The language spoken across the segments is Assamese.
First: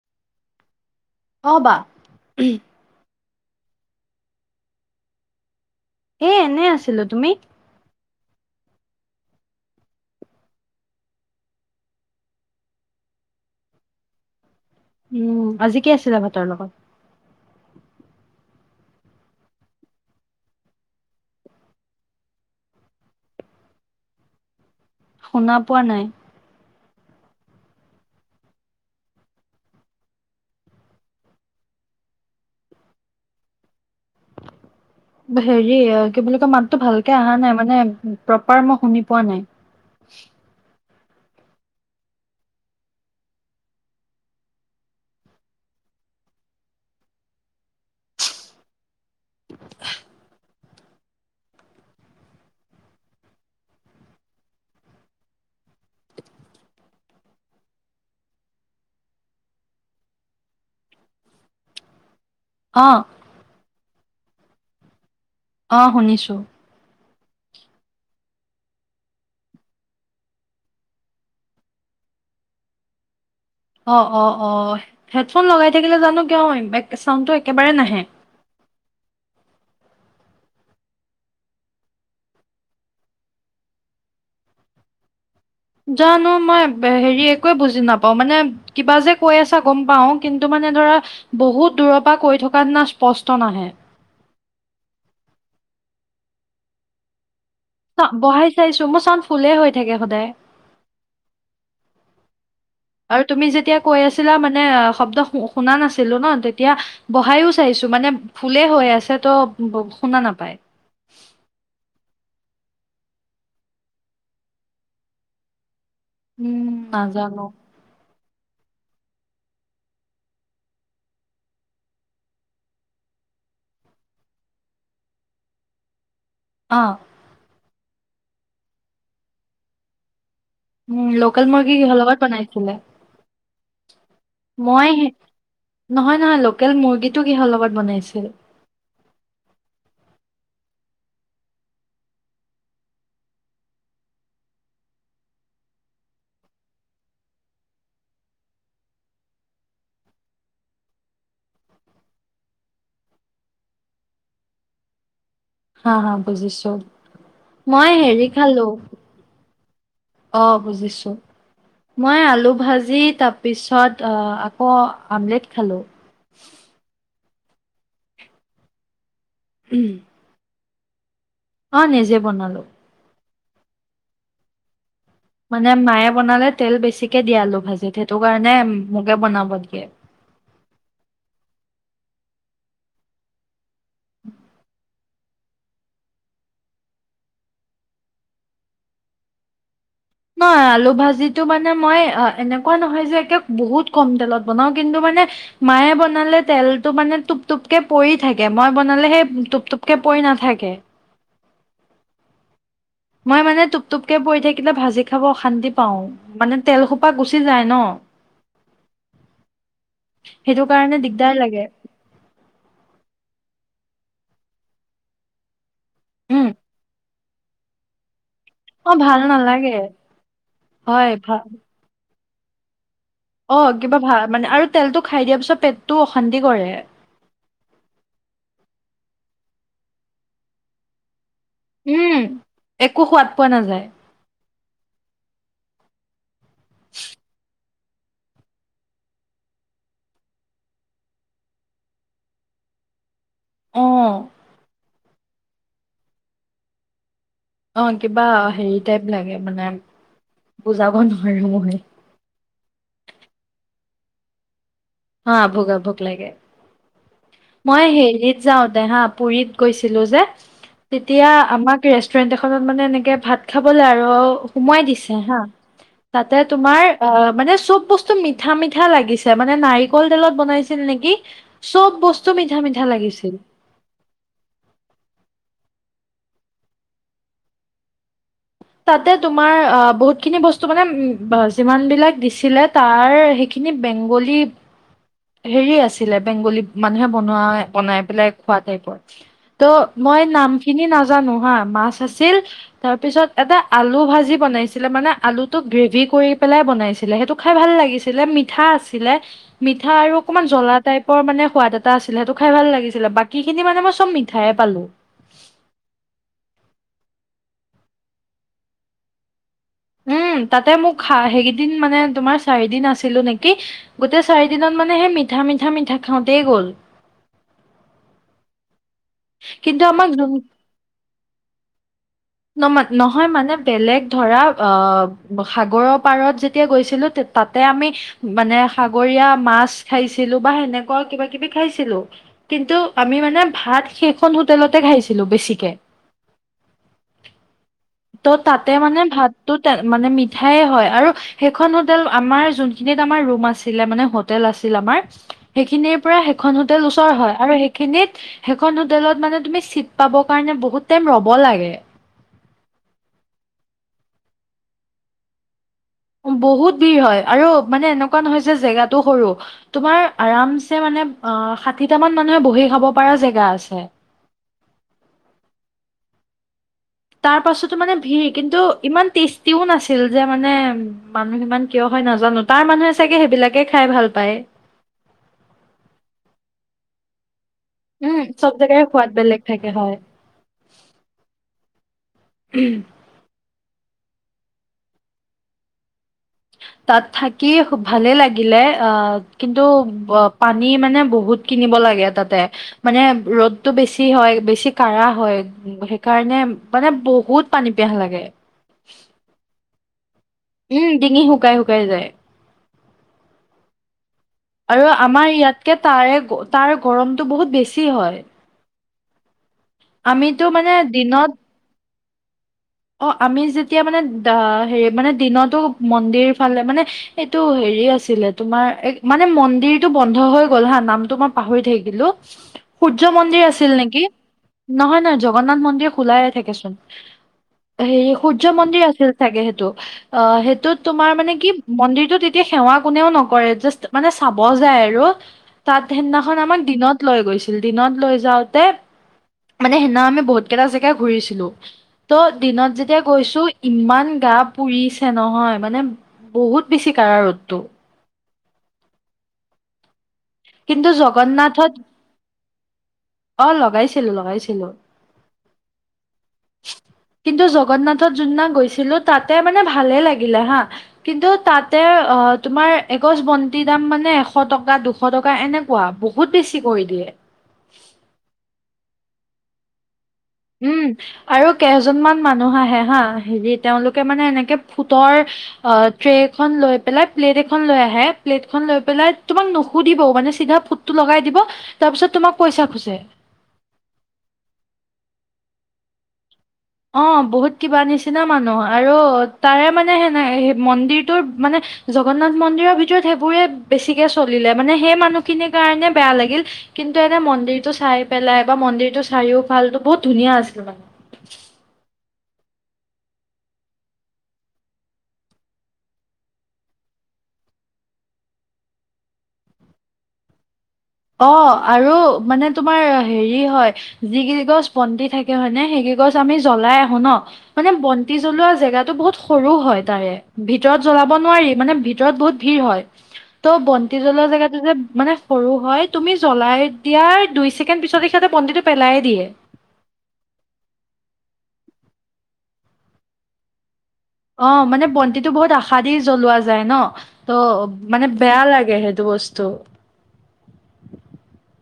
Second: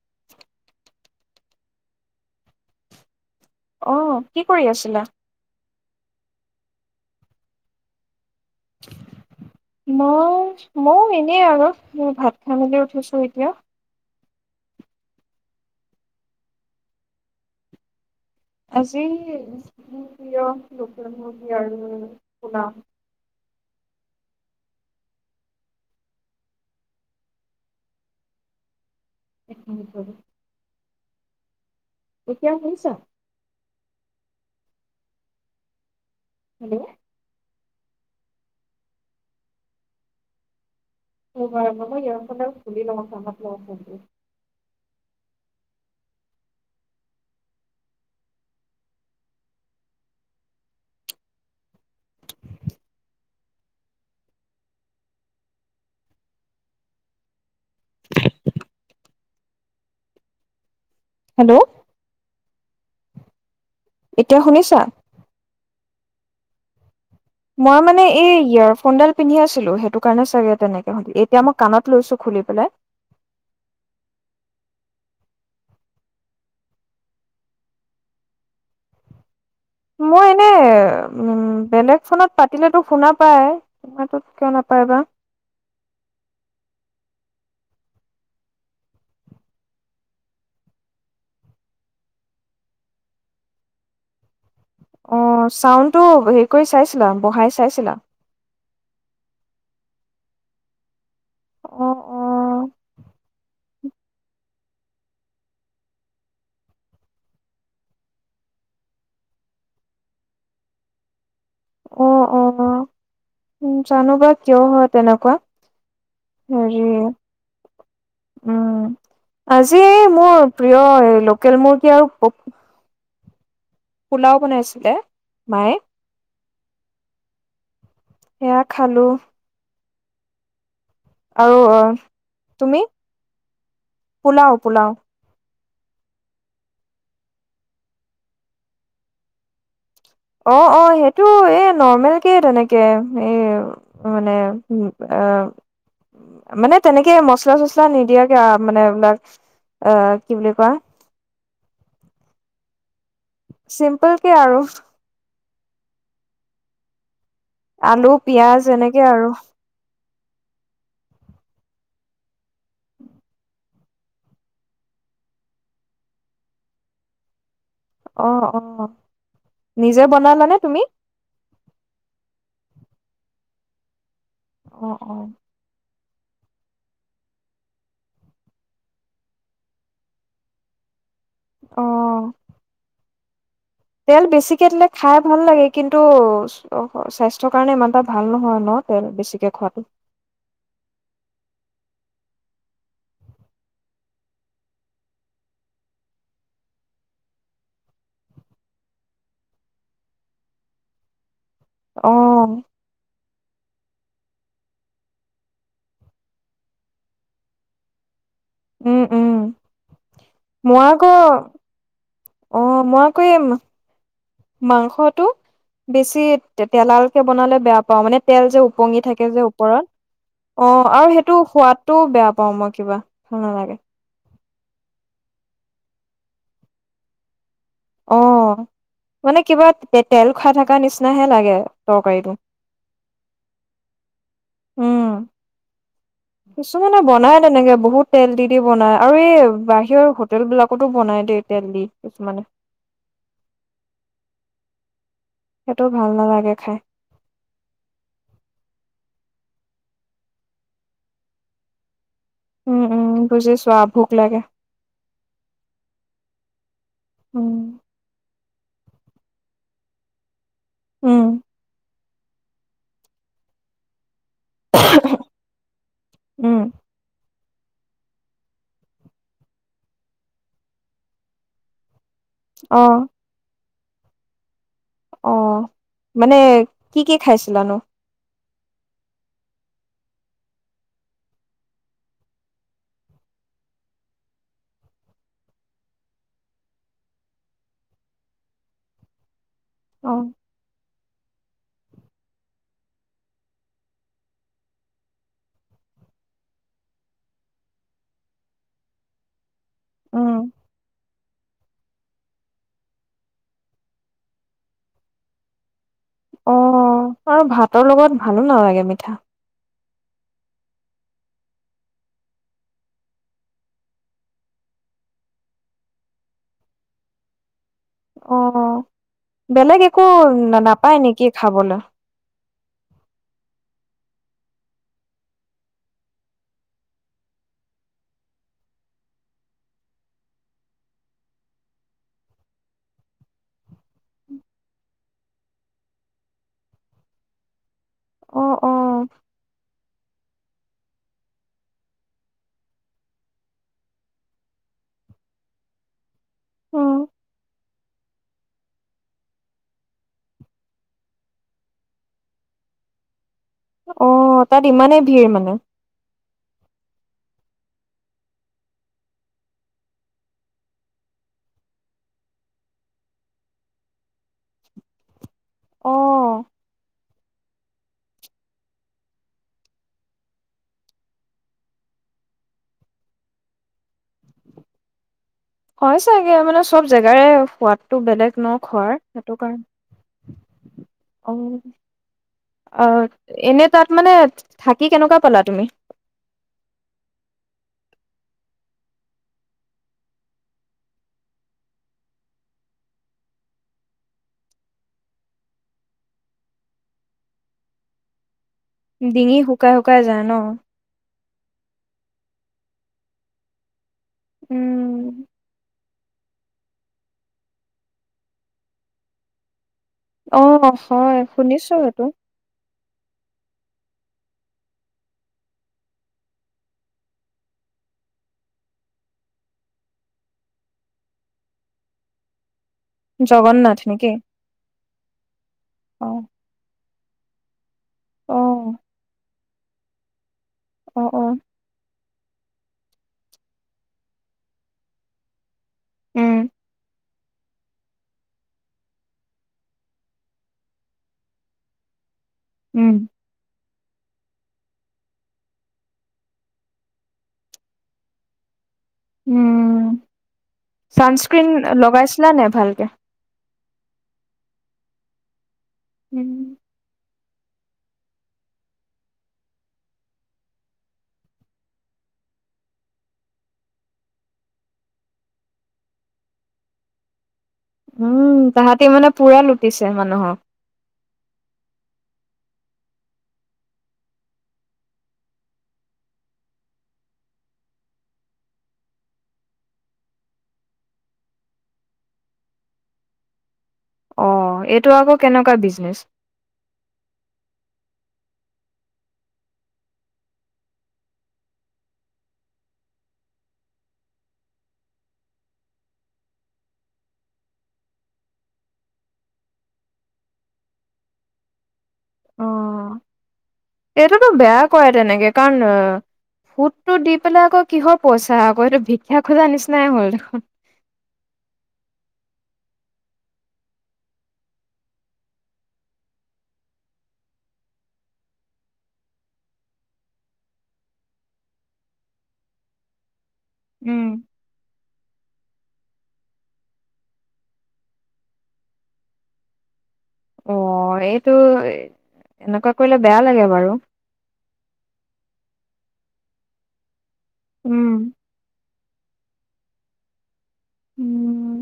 [inaudible] অহ, বা [unintelligible] অহ, কি কৰি আছিলা? হেই এনে আছিলো তুমি? মই ময়ো এনেই আৰু ভাত খাই মেলি উঠিছো এতিয়া। উম, আজি কি আছিলে ভাতৰ লগত? আজি [unintelligible] প্ৰিয় লোকেল মুৰ্গী আৰু কোনাম। শুনা পোৱা নাই। একমিনিট ৰবা। এতিয়া শুনিছ? ভেৰীয়াক। কি বুলি কয় মাততো হেল্ল', ভালকে আহা নাই। মানে প্ৰপাৰ মই শুনি পোৱা নাই। [unintelligible] [unintelligible] [inaudible] হেল্ল', অ এতিয়া শুনিছা? অহ শুনিছোঁ। মই মানে এই ইয়েৰফোনডাল পিন্ধি আছিলো সেইটো কাৰণে চাগে তেনেকে হল এতিয়া মই কাণত লৈছো খুলি পেলাই। অহ -অহ-অহ হেডফোন লগাই থাকিলে জানো কিয় বেক চাউণ্ডটো একেবাৰে নাহে। মই এনেই এ উম বেলেগ ফোনত পাতিলেতো শুনা পায় তোমাৰটোত কিয় নাপায় বা। জানো মই হেৰি একোৱে বুজি নাপাওঁ মানে কিবা যে কৈ আছা গম পাওঁ কিন্তু মানে ধৰা বহুত দূৰৰ পৰা কৈ থকা নিচনা স্পষ্ট নাহে। অহ, ছাউণ্ড টো হেৰি কৰি চাইছিলা বহাই [unintelligible] বহাই চাইছো মুচ চাউণ্ড ফুলেই হৈ থাকে সদায়। অ [inaudible] আৰু তুমি যেতিয়া কৈ আছিলা মানে মানে শব্দ শুনা নাছিলো ন তেতিয়া বহাইয়ো চাইছো মানে ভুলেই হৈ আছে ত শুনা নাপায়। অহ -অহ উম জানো বা কিয় হয় তেনেকুৱা। উম, হেৰি নাজানো। উম, আজি মই প্ৰিয় লোকেল মুৰ্গী আৰু ক পোলাও বনাইছিলে মায়ে অ সেয়া খালো উম লোকেল আৰু মুৰ্গী অ কিহ লগত বনাইছিলে তুমি পোলাও মই পোলাও হে- নহয় নহয় লোকেল মুৰ্গীটো কিহৰ লগত বনাইছিল অ অ সেইটো এ নৰ্মেলকে তেনেকে এই মানে এ মানে তেনেকে মচলা চচলা নিদিয়াকে আৱ মানে এইবিলাক আহ কি বুলি কোৱা চিম্পল কে আৰু হা হা বুজিছো মই আলু হেৰি পিয়াঁজ খালো এনেকে আৰু অ বুজিছোঁ মই আলু ভাজি তাপিছত আকৌ আমলেট খালোঁ অ অ উম, নিজে বনালা নে তুমি অ নিজে বনালো অ অ' মানে মায়ে বনালে তেল বেছিকে দিয়ে আলু ভাজিত সেইটো কাৰণে মোকে বনাব দিয়ে অ' তেল বেছিকে দিলে খাই ভাল লাগে কিন্তু স্বাস্থ্যৰ কাৰণে ইমান এটা ভাল নহয় ন তেল বেছিকে খোৱাটো নহয় আলু ভাজিটো মানে মই এনেকুৱা নহয় যে একে বহুত কম তেলত বনাও কিন্তু মানে মায়ে বনালে তেলটো মানে টোপ টোপকে পৰি থাকে মই বনালে সেই টোপ টোপকে পৰি নাথাকে। অহ মই মানে টোপ টোপকে পৰি থাকিলে ভাজি খাব অশান্তি পাওঁ মানে তেলসোপা গুচি যায় ন উম উম সেইটো মই কাৰণে আক দিগদাৰ লাগে অ মই কৰিম মাংসটো বেছি উম তেলাল বনালে বেয়া পাওঁ মানে তেল যে অ ওপঙি ভাল থাকে যে নালাগে ওপৰত অ আৰু হয় সেইটো ভাল সোৱাদটো বেয়া ক মই কিবা ভাল অ নালাগে কিবা ভাল মানে আৰু তেলটো খাই দিয়া পিছত পেটটো অশান্তি কৰে অ মানে কিবা তে তেল খাই থকা নিচিনাহে লাগে গে উম তৰকাৰীটো একো সোৱাদ পোৱা নাযায় উম কিছুমানে বনাই তেনেকে বহুত তেল দি দি বনাই আৰু এই বাহিৰৰ হোটেল বিলাকতো বনাই দেই তেল দি কিছুমানে অহ সেইটো ভাল নালাগে খাই অ কিবা হেৰি টাইপ লাগে মানে বুজাব নোৱাৰো মই উম উম বুজিছো আ ভোক লাগে হা ভোক আ ভোক লাগে উম মই হেৰি যাওঁ দে হা পুুৰীত গৈছিলো যে তেতিয়া উম আমাক ৰেষ্ট ৰেষ্টুৰেণ্ট এখনত মানে এনেকে ভাত খাবলে আৰু সোমাৱাই দিছে হা তাতে উম তোমাৰ অ মানে চব বস্তু মিঠা মিঠা লাগিছে মানে নাই নাই কলতেলত বনাইছিল নেকি চব বস্তু মিঠা অ মিঠা লাগিছিল অ মানে কি কি খাইছিলানো তাতে তোমাৰ বহুতখিনি বস্তু মানে যিমান বিলাক দিছিলে তাৰ সেইখিনি বেংগলী হেৰি আছিলে বেংগলী মানুহে বনোৱা বনাই পেলাই খোৱা টাইপৰ ত অ মই নাম খিনি না জানো হা মাছ আছিল তাৰপিছত এটা আলু ভাজি বনাইছিলে মানে আলুতো গ্ৰেভি কৰি পেলাই বনাইছিলে সেইটো খাই ভাল লাগিছিল মিঠা আছিলে মি ঠা আৰু উম অকনমান জ্বলা টাইপ বৰ মানে সোৱাদ এটা আছিলে সেইটো খাই ভাল লাগিছিলে বাকী খিনি মানে মই চব মিঠাই পালো অ আৰু ভাতৰ লগত ভালো নালাগে মিঠা উম তাতে মোক খা সেইকেইদিন মানে তোমাৰ চাৰিদিন আছিলো নেকি গোটেই চাৰিদিনত মানে সেই মিঠা মিঠা মিঠা খাওঁতেই গ'ল অহ বেলেগ কিন্তু একো আমাক যোন নাপায় নেকি খাবলৈ নহয় মানে বেলেগ ধৰা সাগৰৰ পাৰত যেতিয়া গৈছিলোঁ তাতে আমি মানে সাগৰীয়া মাছ খাইছিলোঁ বা সেনেকোৱা কিবা কিবি খাইছিলোঁ কিন্তু আমি মানে ভাত সেইখন হোটেলতে খাইছিলো বেছিকে ত' অ অ তাতে মানে ভাত তো তে মানে মিঠাইয়ে হয় আৰু সেইখন হোটেল আমাৰ যোনখিনিত আমাৰ ৰুম আছিলে মানে হোটেল আছিল আমাৰ সেইখিনিৰ পৰা সেইখন হোটেল উম ওচৰ হয় আৰু সেইখিনিত সেইখন হোটেলত মানে তুমি চিট পাব কাৰণে বহুত টাইম ৰ'ব লাগে অ তাত ইমানেই ভিৰ মানে বহুত ভিৰ হয় আৰু মানে এনেকোৱা নহয় যে জেগাটো সৰু তোমাৰ আৰামছে মানে ষাঠিটা মান মানুহে বহি খাব পৰা জেগা আছে অহ তাৰ পাছতো মানে ভিৰ কিন্তু ইমান টেষ্টিও নাছিল যে মানে মানুহ ইমান কিয় হয় নাজানো তাৰ মানুহে চাগে সেইবিলাকে খাই ভাল পায় হয় চাগে মানে চব জেগাৰে সোৱাদটো উম বেলেগ চব ন জেগাৰে খোৱাৰ সোৱাদ সেইটো বেলেগ থাকে হয় কাৰণে অ অ এনে তাত মানে থাকি কেনেকোৱা পালা তুমি তাত থাকি ভালেই লাগিলে আহ কিন্তু পানী মানে বহুত কিনিব লাগে তাতে মানে ৰ'দটো বেছি হয় বেছি কাঢ়া হয় সেইকাৰণে মানে বহুত পানী পিয়াহ লাগে ডিঙি শুকাই শু কাই যায় ন উম ডিঙি শু শুকাই শুকাই যায় আৰু উম আমাৰ ইয়াতকে তাৰে তাৰ গৰমটো বহুত বেছি হয় আমিতো মানে অ' হয় দিনত শুনিছোঁ, সেইটো। অ' আমি যেতিয়া মানে, হেৰি মানে, দিনতো মন্দিৰ ফালে, মানে এইটো হেৰি আছিলে, তোমাৰ মানে, মন্দিৰটো বন্ধ হৈ গ'ল হা, নামটো মই পাহৰি থাকিলোঁ সূৰ্য মন্দিৰ আছিল নেকি! নহয় নহয় জগন্নাথ মন্দিৰ অ খোলাইে থাকেচোন। হেৰি, অ সূৰ্য মন্দিৰ আছিল চাগে সেইটো! টো, অ' সেই ত অ তোমাৰ অ মানে, কি মন্দিৰটোত তেতিয়া সেৱা কোনেও নকৰে, জাষ্ট মানে চাব যায় আৰু। তাত উম সিদিনাখন আমাক দিনত লৈ গৈছিল, দিনত লৈ যাওঁতে, মানে সেইদিনা আমি বহুত কেইটা জেগা ঘুৰিছিলোঁ ত' দিনত উম যেতিয়া গৈছোঁ ইমান গা পুৰিছে নহয়, মানে বহুত বেছি কাঢ়া ৰ'দটো। উম! কিন্তু চানস্ক্ৰিন জগন্নাথত লগাইছিলা নাই ভালকে? লগাইছিলোঁ, লগাইছিলোঁ। [inaudible] কিন্তু জগন্নাথত যোনদিনা গৈছিলোঁ তাতে মানে ভালে লাগিলে হা। কিন্তু তাতে অ'হ তোমাৰ এগছ বন্তিৰ দাম মানে এশ টকা, দুশ টকা এনেকুৱা, বহুত বেছি কৰি দিয়ে। উম তাহাঁতি মানে পুৰা লুটিছে, মানে। উম আৰু কেজ জনমান মানুহ আহে হা, হেৰি তেওঁলোকে মানে, এনেকে, ফুটৰ অ'হ ট্ৰেখন লৈ পেলাই, প্লেট এখন লৈ আহে, প্লেটখন লৈ পেলাই তোমাক নুসুধিবও, মানে চিধা ফুটটো লগাই দিব, তাৰপিছত তোমাক পইচা খোজে। অ' এইটো আকৌ কেনেকুৱা বিজনেচ? অ বহুত কিবা নিচিনা মানুহ, আৰু তাৰে মানে সেনে, মন্দিৰটোৰ মানে, জগন্নাথ মন্দিৰৰ ভিতৰত সেইবোৰে বেছিকে চলিলে, মানে সেই মানুহখিনিৰ কাৰণে বেয়া লাগিল, কিন্তু এনে মন্দিৰটো চাই পেলাই বা মন্দিৰটো চাইও ভাল, বহুত ধুনীয়া আছিল মানে। অ এইটোতো বেয়া কৰে তেনেকে, কাৰণ ফুটটো দি পেলাই আকৌ, কিহৰ পইচা আকৌ, এইটো ভিক্ষা খোজা নিচিনাই হ'ল দেখোন! অ' আৰু মানে তোমাৰ হেৰি হয়, যিকেইগছ বন্তি থাকে হয় নে, সেইকেই গছ আমি জ্বলাই আহো ন, মানে বন্তি জ্বলোৱা জেগাটো বহুত সৰু হয় তাৰে, ভিতৰত জ্বলাব নোৱাৰি, মানে ভিতৰত বহুত ভিৰ হয়। ত' বন্তি জ্বলোৱাৰ জেগাটোযে, মানে সৰু হয়! তুমি জ্বলাই দিয়াৰ দুই ছেকেণ্ড পিছতে সিহঁতে বন্তিটো পেলাই দিয়ে। অ এইটো এনেকুৱা কৰিলে বেয়া লাগে বাৰু। অ' মানে বন্তিটো বহুত আশা দি জ্বলোৱা যায় ন। ত' মানে উম। বেয়া লাগে সেইটো। বস্ত। উম!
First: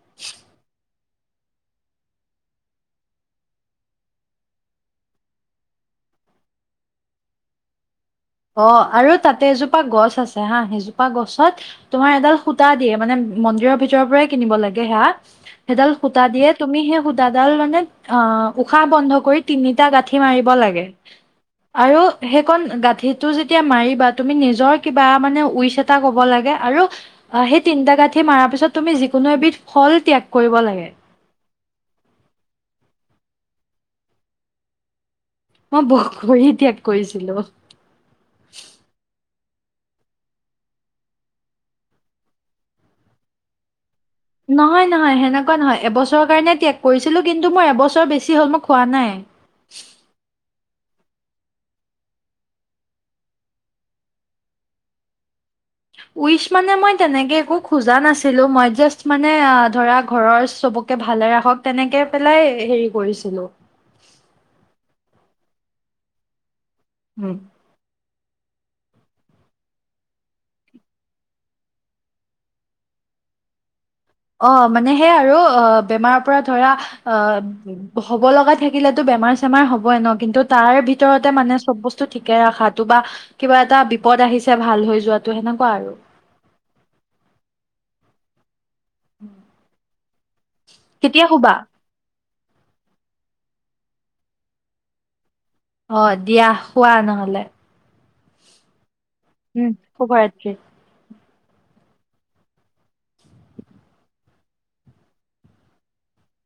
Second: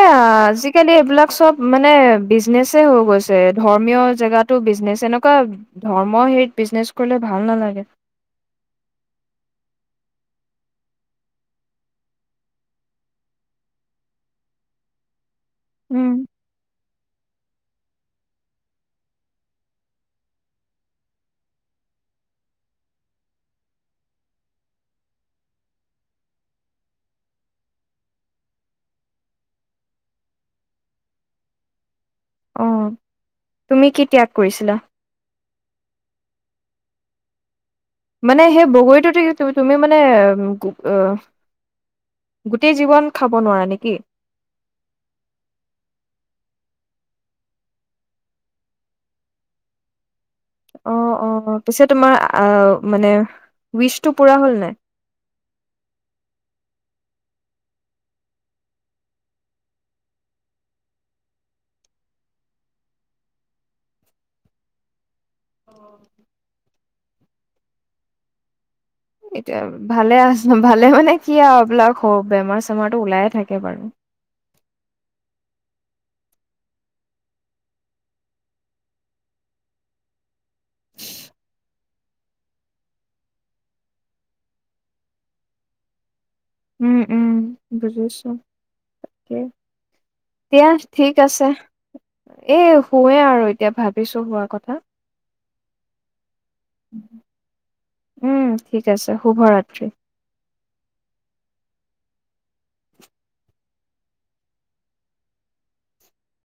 এয়া আজিকালি এইবিলাক চব মানে বিজনেছে হৈ গৈছে। ধৰ্মীয় জেগাতো বিজনেচ। এনেকুৱা ধৰ্ম হেৰিত বিজনেচ কৰিলে ভাল নালাগে। অ' আৰু তাতে এজোপা গছ আছে হা। সেইজোপা গছত তোমাৰ এডাল সূতা দিয়ে, মানে মন্দিৰৰ ভিতৰৰ পৰাই কিনিব লাগে হেয়া সেইডাল উম। সূতা দিয়ে, তুমি সেই সূতাডাল মানে অ' উশাহ বন্ধ কৰি তিনিটা গাঁঠি মাৰিব লাগে। আৰু সেইকণ গাঁঠিত টো যেতিয়া মাৰিবা, তুমি নিজৰ কিবা মানে উইচ এটা ক'ব লাগে, আৰু সেই তিনটা গাঁঠি মাৰাৰ পিছত তুমি যিকোনো এবিধ ফল ত্যাগ কৰিব লাগে। অ তুমি কি ত্যাগ কৰিছিলা মই বগৰী ত্যাগ কৰিছিলো মানে সেই বগৰীটোত কি তু তুমি মানে অহ গোটেই জীৱন খাব নোৱাৰা নেকি নহয় নহয় সেনেকুৱা নহয় এবছৰৰ কাৰণে ত্যাগ কৰিছিলোঁ কিন্তু মোৰ এবছৰ বেছি হ'ল মই খোৱা নাই অ অ পিছে তোমাৰ আ মানে উইচটো পুৰা হ'ল নাই উইচ মানে মই তেনেকে একো খোজা নাছিলো মই জাচত মানে ধৰা ঘৰৰ চবকে ভালে ৰাখক তেনেকে পেলাই হেৰি কৰিছিলো উম এতিয়া ভালে আছে ভালে মানে কি আৱ এইবিলাক স বেমাৰ চেমাৰ টো ওলাই থাকে বাৰু অ মানে সে আৰু অ বেমাৰৰ পৰা ধৰা আহ হ'ব লগা থাকিলেতো বেমাৰ চেমাৰ হ'বই ন কিন্তু তাৰ ভিতৰতে মানে চব বস্তু ঠিকে ৰখাটো বা কিবা এটা বিপদ আহিছে ভাল হৈ যোৱাটো সেনেকুৱা আৰু উম উম বুজিছো তাকে এতিয়া ঠিক কেতিয়া আছে শুবা এ শুৱে আৰু এতিয়া ভাব ভাবিছোঁ শুৱা কথা অ দিয়া শুৱা নহ'লে উম, ঠিক আছে উম শুভৰাত্ৰি। শুভৰাত্ৰি